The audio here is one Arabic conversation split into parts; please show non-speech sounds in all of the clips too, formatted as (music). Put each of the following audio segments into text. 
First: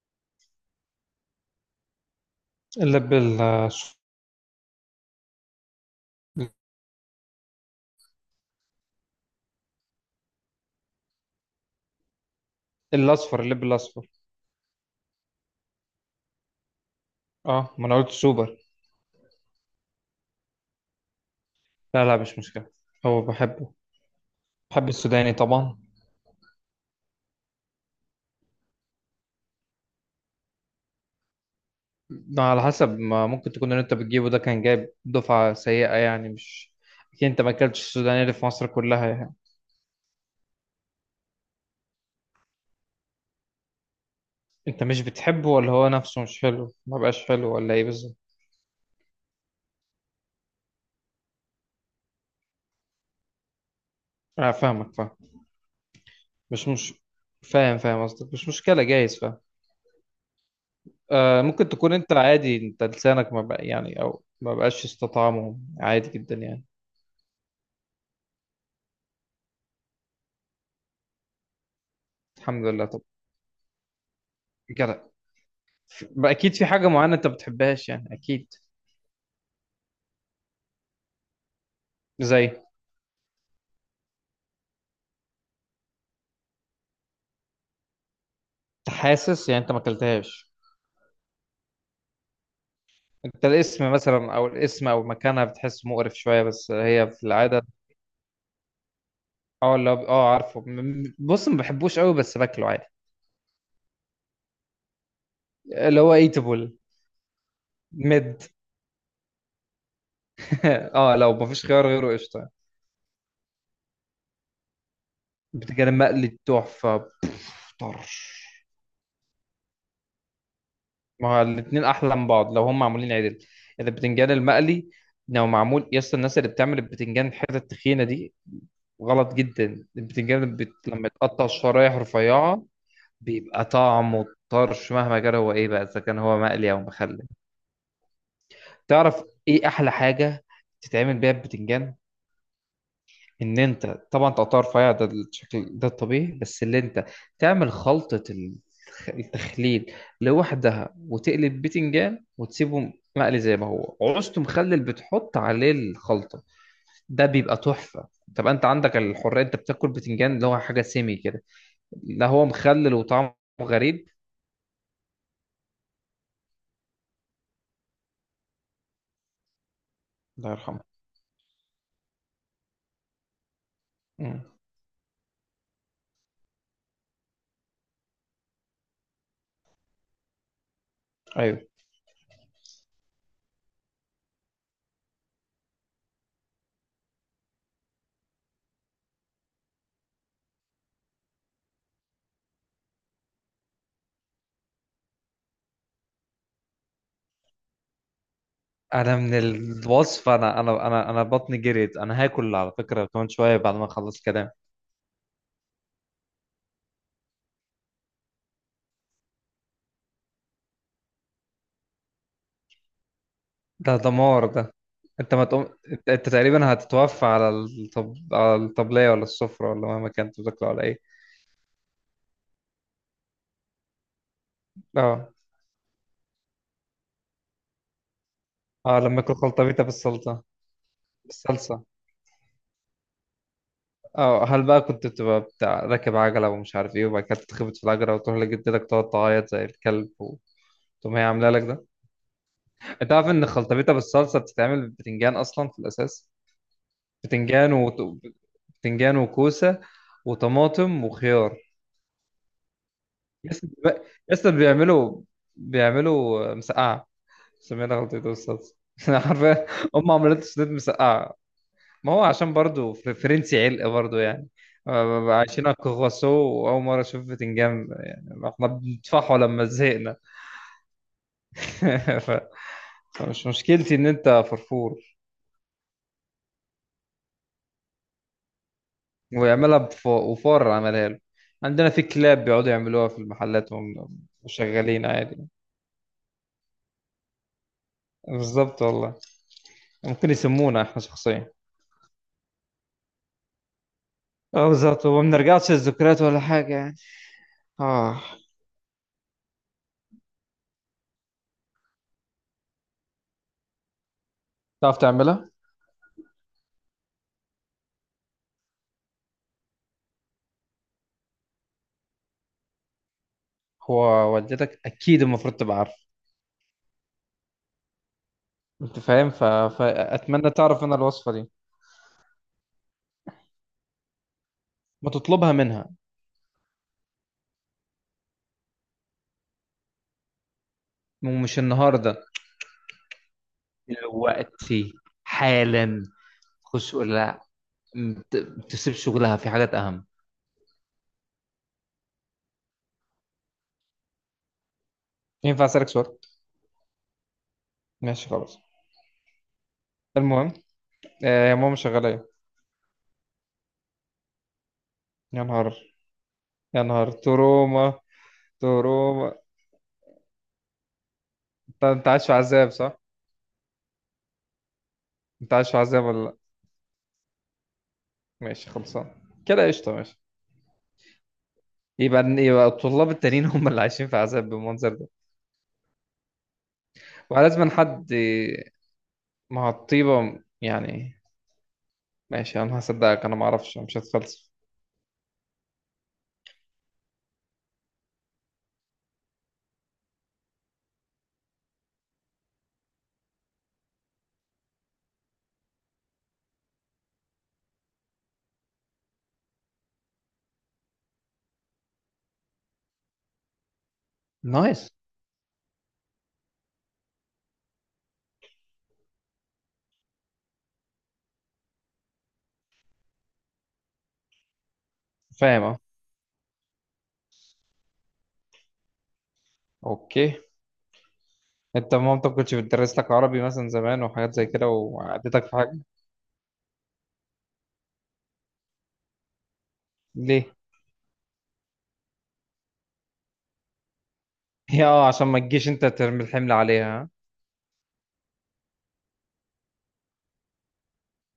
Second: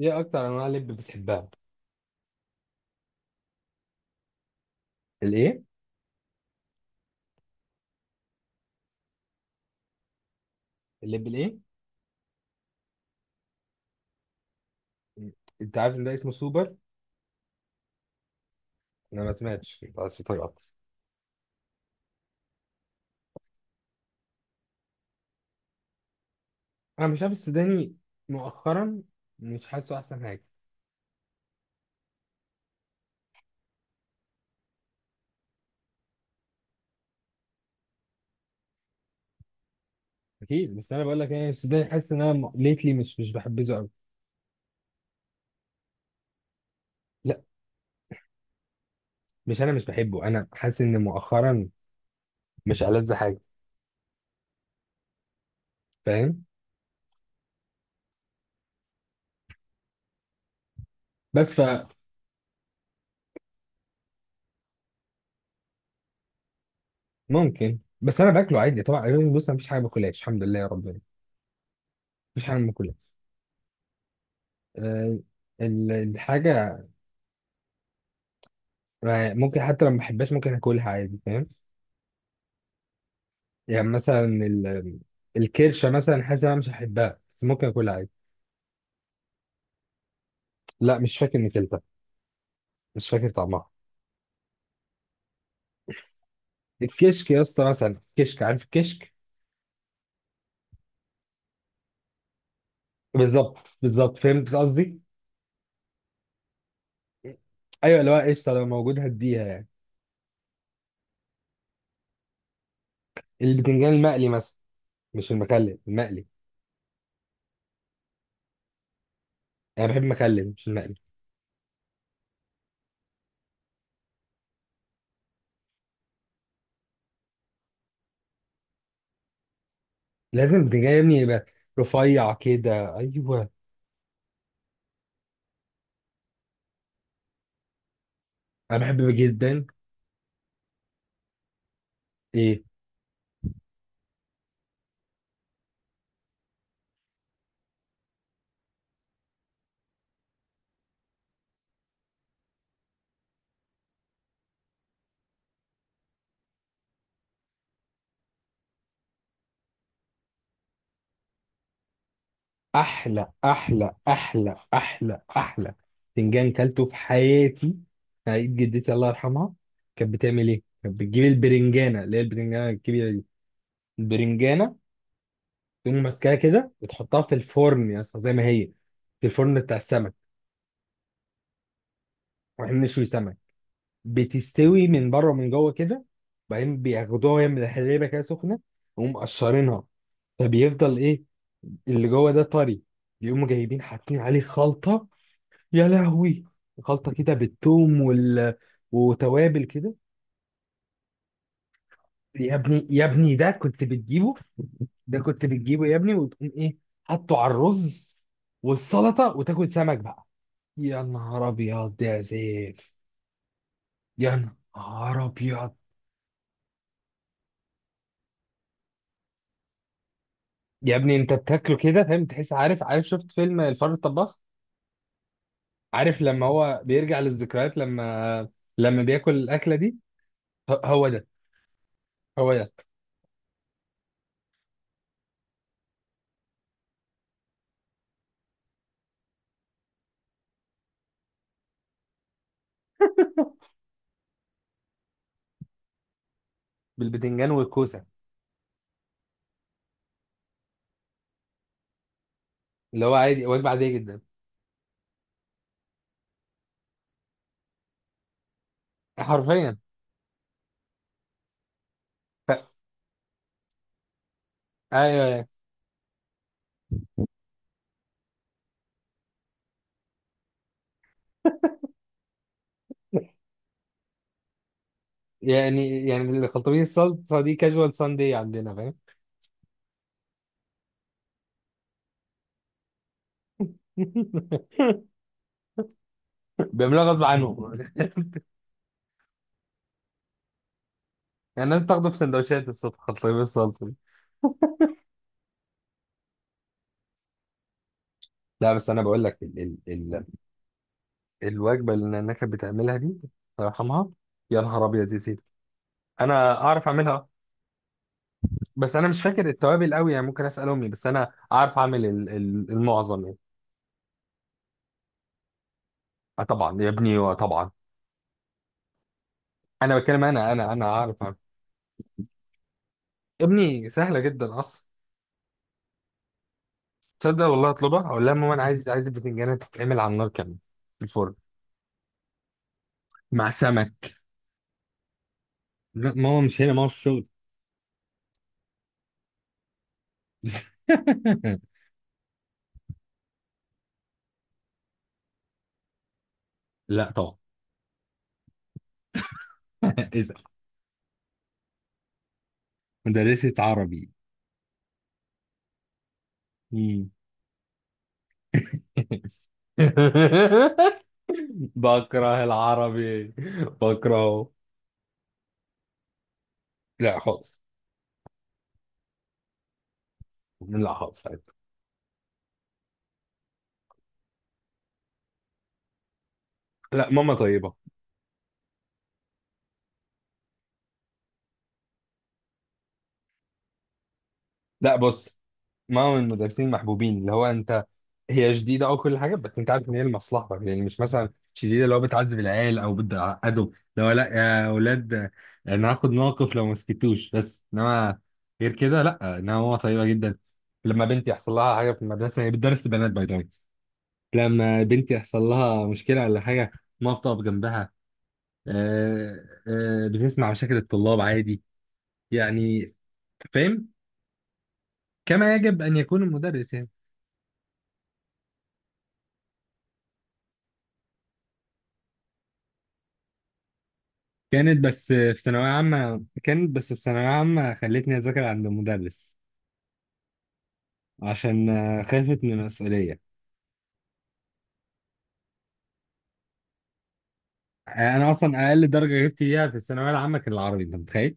ايه اكتر انواع لب بتحبها؟ اللب ال- الايه؟ اللب الايه؟ الأصفر. اللب الأصفر. انت عارف ان ده اسمه سوبر. اه، ما أنا قلت سوبر. انا ما سمعتش، بس طيب اكتر. لا لا، مش مشكلة. هو بحبه. بحب السوداني طبعا. انا مش عارف السوداني مؤخرا، مش حاسه احسن حاجه. ده على حسب ما ممكن تكون، اللي أنت بتجيبه ده كان جايب دفعة سيئة، يعني مش أكيد أنت ما أكلتش السوداني اللي في مصر كلها يعني. اكيد، بس انا بقول لك يعني السوداني حاسس ان انا ليتلي مش بحبذه قوي. أنت مش بتحبه، ولا هو نفسه مش حلو، ما بقاش لا، حلو، ولا إيه بالظبط؟ مش، انا مش بحبه، انا حاسس ان مؤخرا مش ألذ حاجه. أنا فاهمك، فاهم. فاهم. مش فاهم فاهم قصدك، مش مشكلة جايز، فاهم. آه، بس ممكن تكون أنت عادي، أنت لسانك ما بقى يعني، أو ما بقاش استطعمه عادي جدا يعني. فممكن، بس انا باكله عادي طبعا يعني، بص مفيش حاجه باكلهاش الحمد لله يا ربنا. مفيش حاجه الحمد ما لله. باكلهاش. جدع. أه. اكيد في الحاجه. حاجه معينه انت بتحبهاش يعني، اكيد. آه، ممكن حتى لو ما بحبهاش ممكن اكلها عادي، فاهم. زي انت. يعني مثلا الكرشه مثلا، حاسس إن انا مش هحبها بس ممكن اكلها عادي. حاسس يعني انت ما اكلتهاش؟ لا، مش فاكر اني كلتها، مش فاكر انت طعمها. الاسم مثلا، او الاسم او مكانها، بتحس مقرف شويه، بس هي في الكشك يا العاده. اسطى مثلا، كشك، عارف الكشك. اه، اللي هو عارفه، بص، ما بحبوش قوي بس باكله عادي. بالظبط بالظبط، فهمت قصدي. اللي هو ايتابل. ايوه، اللي هو مد. قشطه، لو موجود هديها يعني. (laughs) اه، لو ما فيش خيار غيره قشطه. البتنجان المقلي مثلا، مش المخلل، بتجي المقلي. مقلي تحفه، بوف، طرش. انا بحب المخلل مش المقلي. ما هو الاتنين احلى من بعض لو هم معمولين عدل. اذا البتنجان المقلي لو معمول يا اسطى، الناس اللي بتعمل البتنجان الحته التخينه دي غلط جدا. لازم البتنجان البتنجان يا لما ابني يبقى يتقطع شرايح رفيع رفيعة كده، ايوه. بيبقى طعمه طرش، مهما كان هو ايه بقى، اذا كان هو مقلي او مخلل. انا بحبه تعرف جدا. ايه احلى حاجة تتعمل بيها البتنجان؟ ايه؟ ان انت طبعا تقطع رفيع، ده الشكل ده الطبيعي، بس اللي انت تعمل خلطة التخليل لوحدها، وتقلب بتنجان وتسيبه مقلي زي ما هو، عوزته مخلل بتحط عليه الخلطة. ده بيبقى تحفة. طب انت عندك الحرية، انت بتاكل بتنجان اللي هو حاجة سيمي كده، لا هو مخلل احلى وطعمه احلى غريب. احلى احلى احلى فنجان كلته في حياتي في عيد جدتي، الله يرحمها. كانت بتعمل الله ايه؟ يرحمه. كانت بتجيب البرنجانه، اللي هي البرنجانه الكبيره دي. مم. البرنجانه تقوم ماسكاها كده وتحطها في الفرن يا اسطى زي ما هي، في الفرن بتاع السمك، ايوه. واحنا بنشوي سمك. بتستوي من بره ومن جوه كده، وبعدين بياخدوها وهي من الحليبه كده سخنه، ويقوم مقشرينها. فبيفضل ايه؟ اللي جوه ده طري. بيقوموا جايبين حاطين عليه خلطه، يا لهوي، خلطة كده بالثوم انا من وتوابل كده. الوصفه، انا بطني جريت، انا يا هاكل على ابني، يا فكره كمان ابني، ده شويه بعد كنت ما اخلص بتجيبه، كلام. ده كنت بتجيبه يا ابني وتقوم ايه، حطه على الرز والسلطة وتاكل سمك بقى. يا نهار ابيض يا سيف. ده دمار يا ده. نهار انت ما تقوم ابيض. انت, تقريبا هتتوفى على الطبليه ولا السفره، ولا مهما كان انت بتاكله على يا ايه. ابني انت بتاكله كده فاهم، تحس، عارف، عارف، شفت فيلم الفار الطباخ؟ اه. عارف لما هو بيرجع للذكريات، لما اه، لما لما بياكل اكل الاكلة خلطبيطه دي. بالسلطه، هو ده. بالصلصه. هو ده. اه، هل بقى كنت بتبقى بتاع راكب عجله ومش عارف ايه، وبعد كده تتخبط في العجله وتروح لجدتك تقعد تعيط زي الكلب، وتقوم هي عامله لك ده؟ انت عارف ان خلطبيطه بالصلصه بتتعمل بالبتنجان اصلا في الاساس؟ بالبتنجان بتنجان والكوسة. وط... بتنجان وكوسه وطماطم وخيار. اللي هو عادي، يس. وجبة عادية جدا. يس، بيعملوا مسقعه. سمينا خلطبيطه بالصلصه. (laughs) عارفه، حرفيا. هم عملت سنيد مسقعه. ما هو عشان برضو فرنسي علق برضو يعني. ايوه، آه، أيوة. عايشين على الكرواسو، واول مره اشوف بتنجان يعني، احنا بندفعه لما زهقنا. (laughs) ف- فمش مشكلتي ان انت فرفور. يعني يعني الخلطبيط الصلصه دي كاجوال ساندي عندنا، فاهم. ويعملها وفار عملها له. عندنا في كلاب بيقعدوا يعملوها في المحلات وهم (laughs) شغالين عادي. بيعملوها غصب عنهم. بالظبط والله. ممكن يسمونا احنا شخصيا. (laughs) يعني الناس بتاخده في سندوتشات الصبح، خلطبيط الصلصه دي. اه، بالظبط، وما بنرجعش للذكريات ولا حاجة يعني. اه. لا، بس انا بقول لك، ال ال ال الوجبه اللي النانا كانت بتعملها دي، الله يرحمها. يا نهار تعرف ابيض يا سيدي. تعملها؟ انا اعرف اعملها، بس انا مش فاكر التوابل قوي يعني، ممكن اسال امي، بس انا اعرف اعمل ال ال المعظم يعني. هو والدتك اكيد المفروض تبقى عارفه. آه طبعا يا ابني، آه طبعا. انت فاهم، انا بتكلم، فاتمنى انا تعرف انا اعرف الوصفة اعمل دي. يا ابني، سهله جدا اصلا. ما تطلبها منها. تصدق والله اطلبها اقول لها ماما انا عايز البتنجانه تتعمل على النار كمان، في الفرن، ومش النهارده، مع سمك. دلوقتي، حالا. لا ماما مش هنا، ماما في خش قول الشغل. لها، ما تسيبش شغلها في حاجات اهم. (laughs) ينفع اسالك سؤال؟ لا طبعا. ماشي خلاص. (laughs) اسال. المهم، يا ماما شغالة ايه؟ مدرسة عربي. يا نهار، يا مم. نهار تروما، تروما. (laughs) انت عايش في بكره عذاب، صح؟ العربي، بكرهه. انت عايش في عذاب ولا لا؟ لا خالص. ماشي خلصان. كده قشطة، ماشي. لا خالص عادي. يبقى الطلاب التانيين هم اللي عايشين في عذاب بالمنظر ده. لا ماما ولازم طيبة. حد، مع الطيبة يعني. ماشي انا هصدقك، انا ما اعرفش، أنا مش هتفلسف. لا، بص، ما من المدرسين محبوبين، اللي هو انت، هي شديده او كل حاجه، بس انت عارف ان هي لمصلحتك، يعني مش مثلا شديده اللي هو بتعذب العيال او بتعقدهم. لو لا يا اولاد انا هاخد موقف لو ما سكتوش، بس انما غير كده لا، انما هو طيبه جدا. لما بنتي يحصل لها حاجه في المدرسه، هي بتدرس البنات باي ذا. نايس. لما بنتي يحصل لها مشكله ولا حاجه، ما بتقف جنبها. آه، آه، بتسمع مشاكل الطلاب عادي يعني، فاهم، كما فاهم، اه. يجب ان يكون المدرس يعني. اوكي. انت مامتك كنتش بتدرس لك عربي مثلا زمان وحاجات زي كده، وعدتك في حاجة؟ كانت بس في ثانوية عامة خلتني أذاكر عند المدرس. ليه؟ (laughs) عشان خافت من المسؤولية. هي عشان ما تجيش انت ترمي الحمل عليها، ها؟ آه، أنا أصلا أقل درجة جبت فيها في الثانوية العامة كان العربي، أنت متخيل؟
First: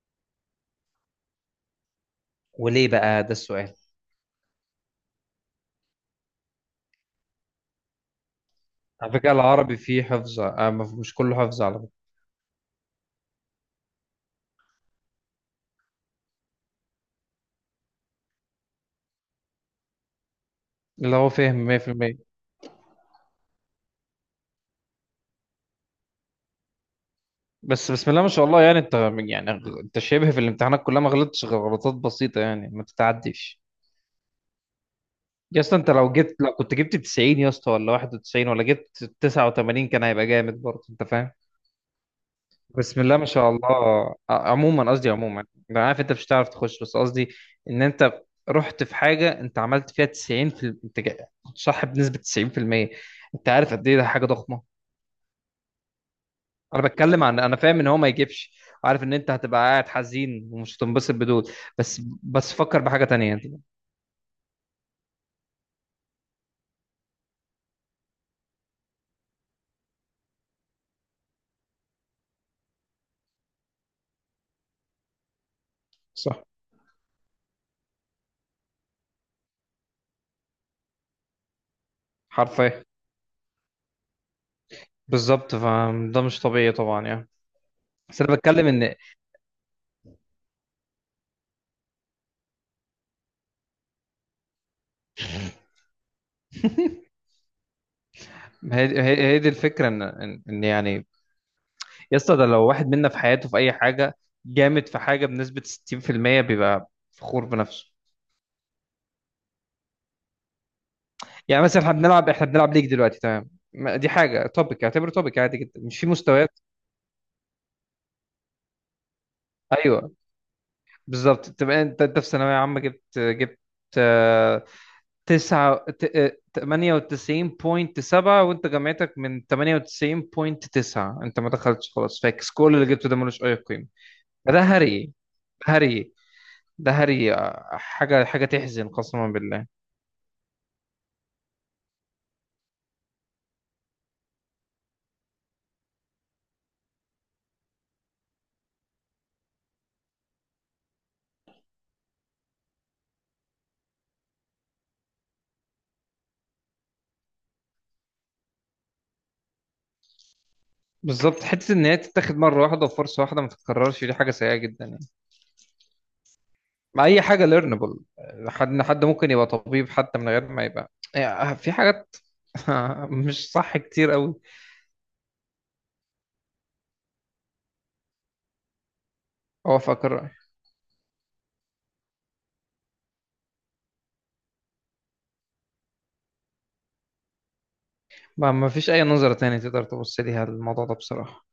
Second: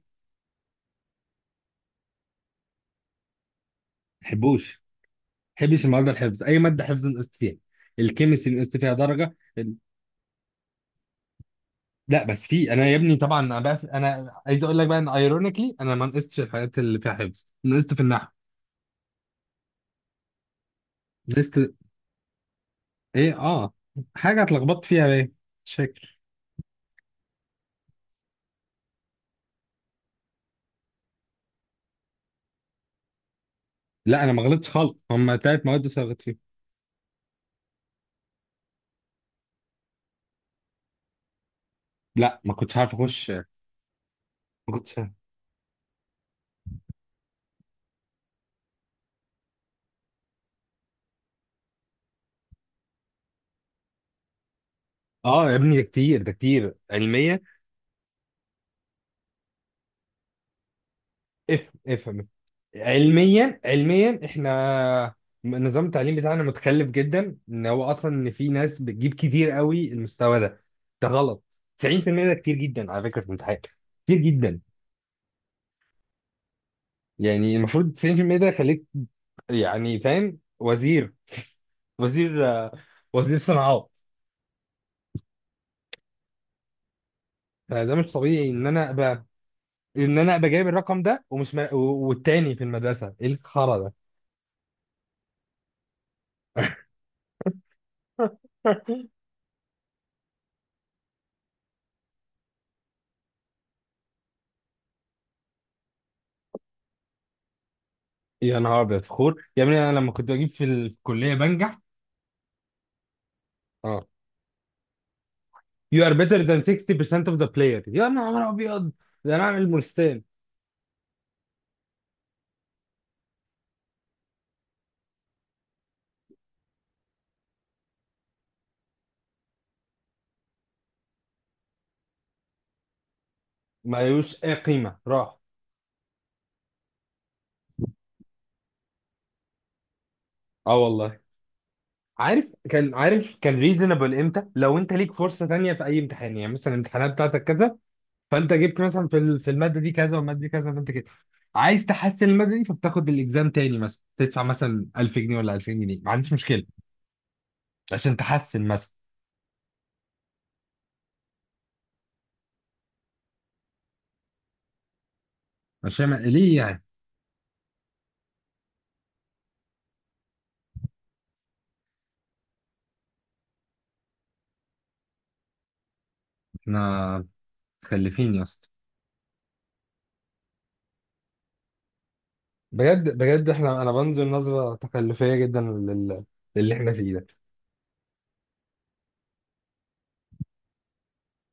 وليه بقى ده السؤال؟ محبوش، محبش المواد الحفظ، أي مادة حفظ نقصت فيها. الكيمستري نقصت فيها على فكرة درجة العربي فيه حفظ، مش كله حفظ على فكرة. لا، بس في أنا يا ابني طبعا، أنا بقى أنا عايز أقول لك بقى إن أيرونيكلي أنا ما نقصتش الحاجات اللي فيها حفظ، نقصت في النحو. اللي هو فهم نقصت 100%. إيه حاجة اتلخبطت فيها بقى، مش فاكر. بس بسم الله ما شاء الله، يعني انت، يعني انت شبه في الامتحانات كلها ما غلطتش غير غلطات بسيطة يعني، ما تتعديش. لا أنا ما غلطتش خالص، هما يا تلات اسطى مواد انت بس اللي غلطت فيهم. لو كنت جبت 90 يا اسطى، ولا 91 ولا جبت 89، كان هيبقى جامد برضه، انت فاهم. لا ما كنتش عارف بسم الله ما اخش، ما شاء الله، عموما، كنتش قصدي عارف. عموما. انا عارف انت مش هتعرف تخش، بس قصدي ان انت رحت في حاجة انت عملت فيها 90، انت كنت صح بنسبة 90%. انت عارف قد ايه ده حاجة ضخمة؟ اه يا ابني ده كتير، ده كتير انا بتكلم، علميا. عن انا فاهم ان هو ما يجيبش. عارف ان انت هتبقى قاعد حزين ومش هتنبسط بدول، افهم بس افهم. بس فكر بحاجه تانية انت. علميا علميا، احنا نظام التعليم بتاعنا متخلف جدا، ان هو اصلا ان في ناس بتجيب كتير قوي المستوى ده، ده غلط. 90% ده كتير جدا على فكرة في الامتحان، كتير جدا. صح. يعني المفروض 90% ده خليك يعني فاهم وزير، وزير حرفيا. وزير صناعات. بالظبط، فده مش طبيعي طبعا يعني. فده مش بس انا طبيعي بتكلم ان انا ان، ابقى، جايب الرقم ده، والتاني في المدرسة، ايه الخرا ده؟ هي دي الفكره، ان إن يعني. يا اسطى ده لو واحد منا في حياته في اي حاجه جامد، في حاجه بنسبه 60% بيبقى فخور بنفسه. يا نهار ابيض خور يا ابني، انا لما كنت بجيب في الكليه يعني بنجح. مثلا احنا بنلعب ليج دلوقتي تمام، اه دي حاجه توبيك، اعتبره توبيك عادي جدا مش you في are better مستويات. than 60% of the player. يا نهار ابيض، ده انا اعمل ايوه، مرستان. بالظبط. تبقى انت في ثانوية عامة، جبت جبت آه، تسعة ت- آه، 98.7، وانت جامعتك من 98.9، انت ما دخلتش خلاص، فاكس، كل اللي جبته ده ملوش أي قيمة. ملوش اي ده قيمه هري، راح. هري، ده هري، حاجة، حاجة تحزن قسما بالله. اه والله. عارف كان، عارف كان ريزونبل امتى؟ لو انت ليك فرصه تانية في اي امتحان، يعني مثلا الامتحانات بتاعتك كذا، فانت جبت مثلا في الماده دي كذا والماده دي كذا، فانت كده عايز تحسن الماده دي، فبتاخد الاكزام تاني، مثلا تدفع مثلا 1000 جنيه ولا 2000 جنيه، ما عنديش مشكله، عشان تحسن مثلا، بالظبط، حتة إن هي تتاخد مرة واحدة وفرصة واحدة ما تتكررش، دي حاجة سيئة جدا يعني، عشان ليه يعني. مع أي حاجة ليرنبل. حد ممكن يبقى طبيب، حتى من غير ما يبقى، يعني في حاجات (laughs) مش صح كتير قوي. احنا متخلفين يا اسطى، اوافقك الرأي. بجد بجد احنا، انا بنزل نظره تكلفيه جدا للي احنا فيه ده ما فيش اي نظرة تانية تقدر تبص ليها الموضوع ده بصراحة.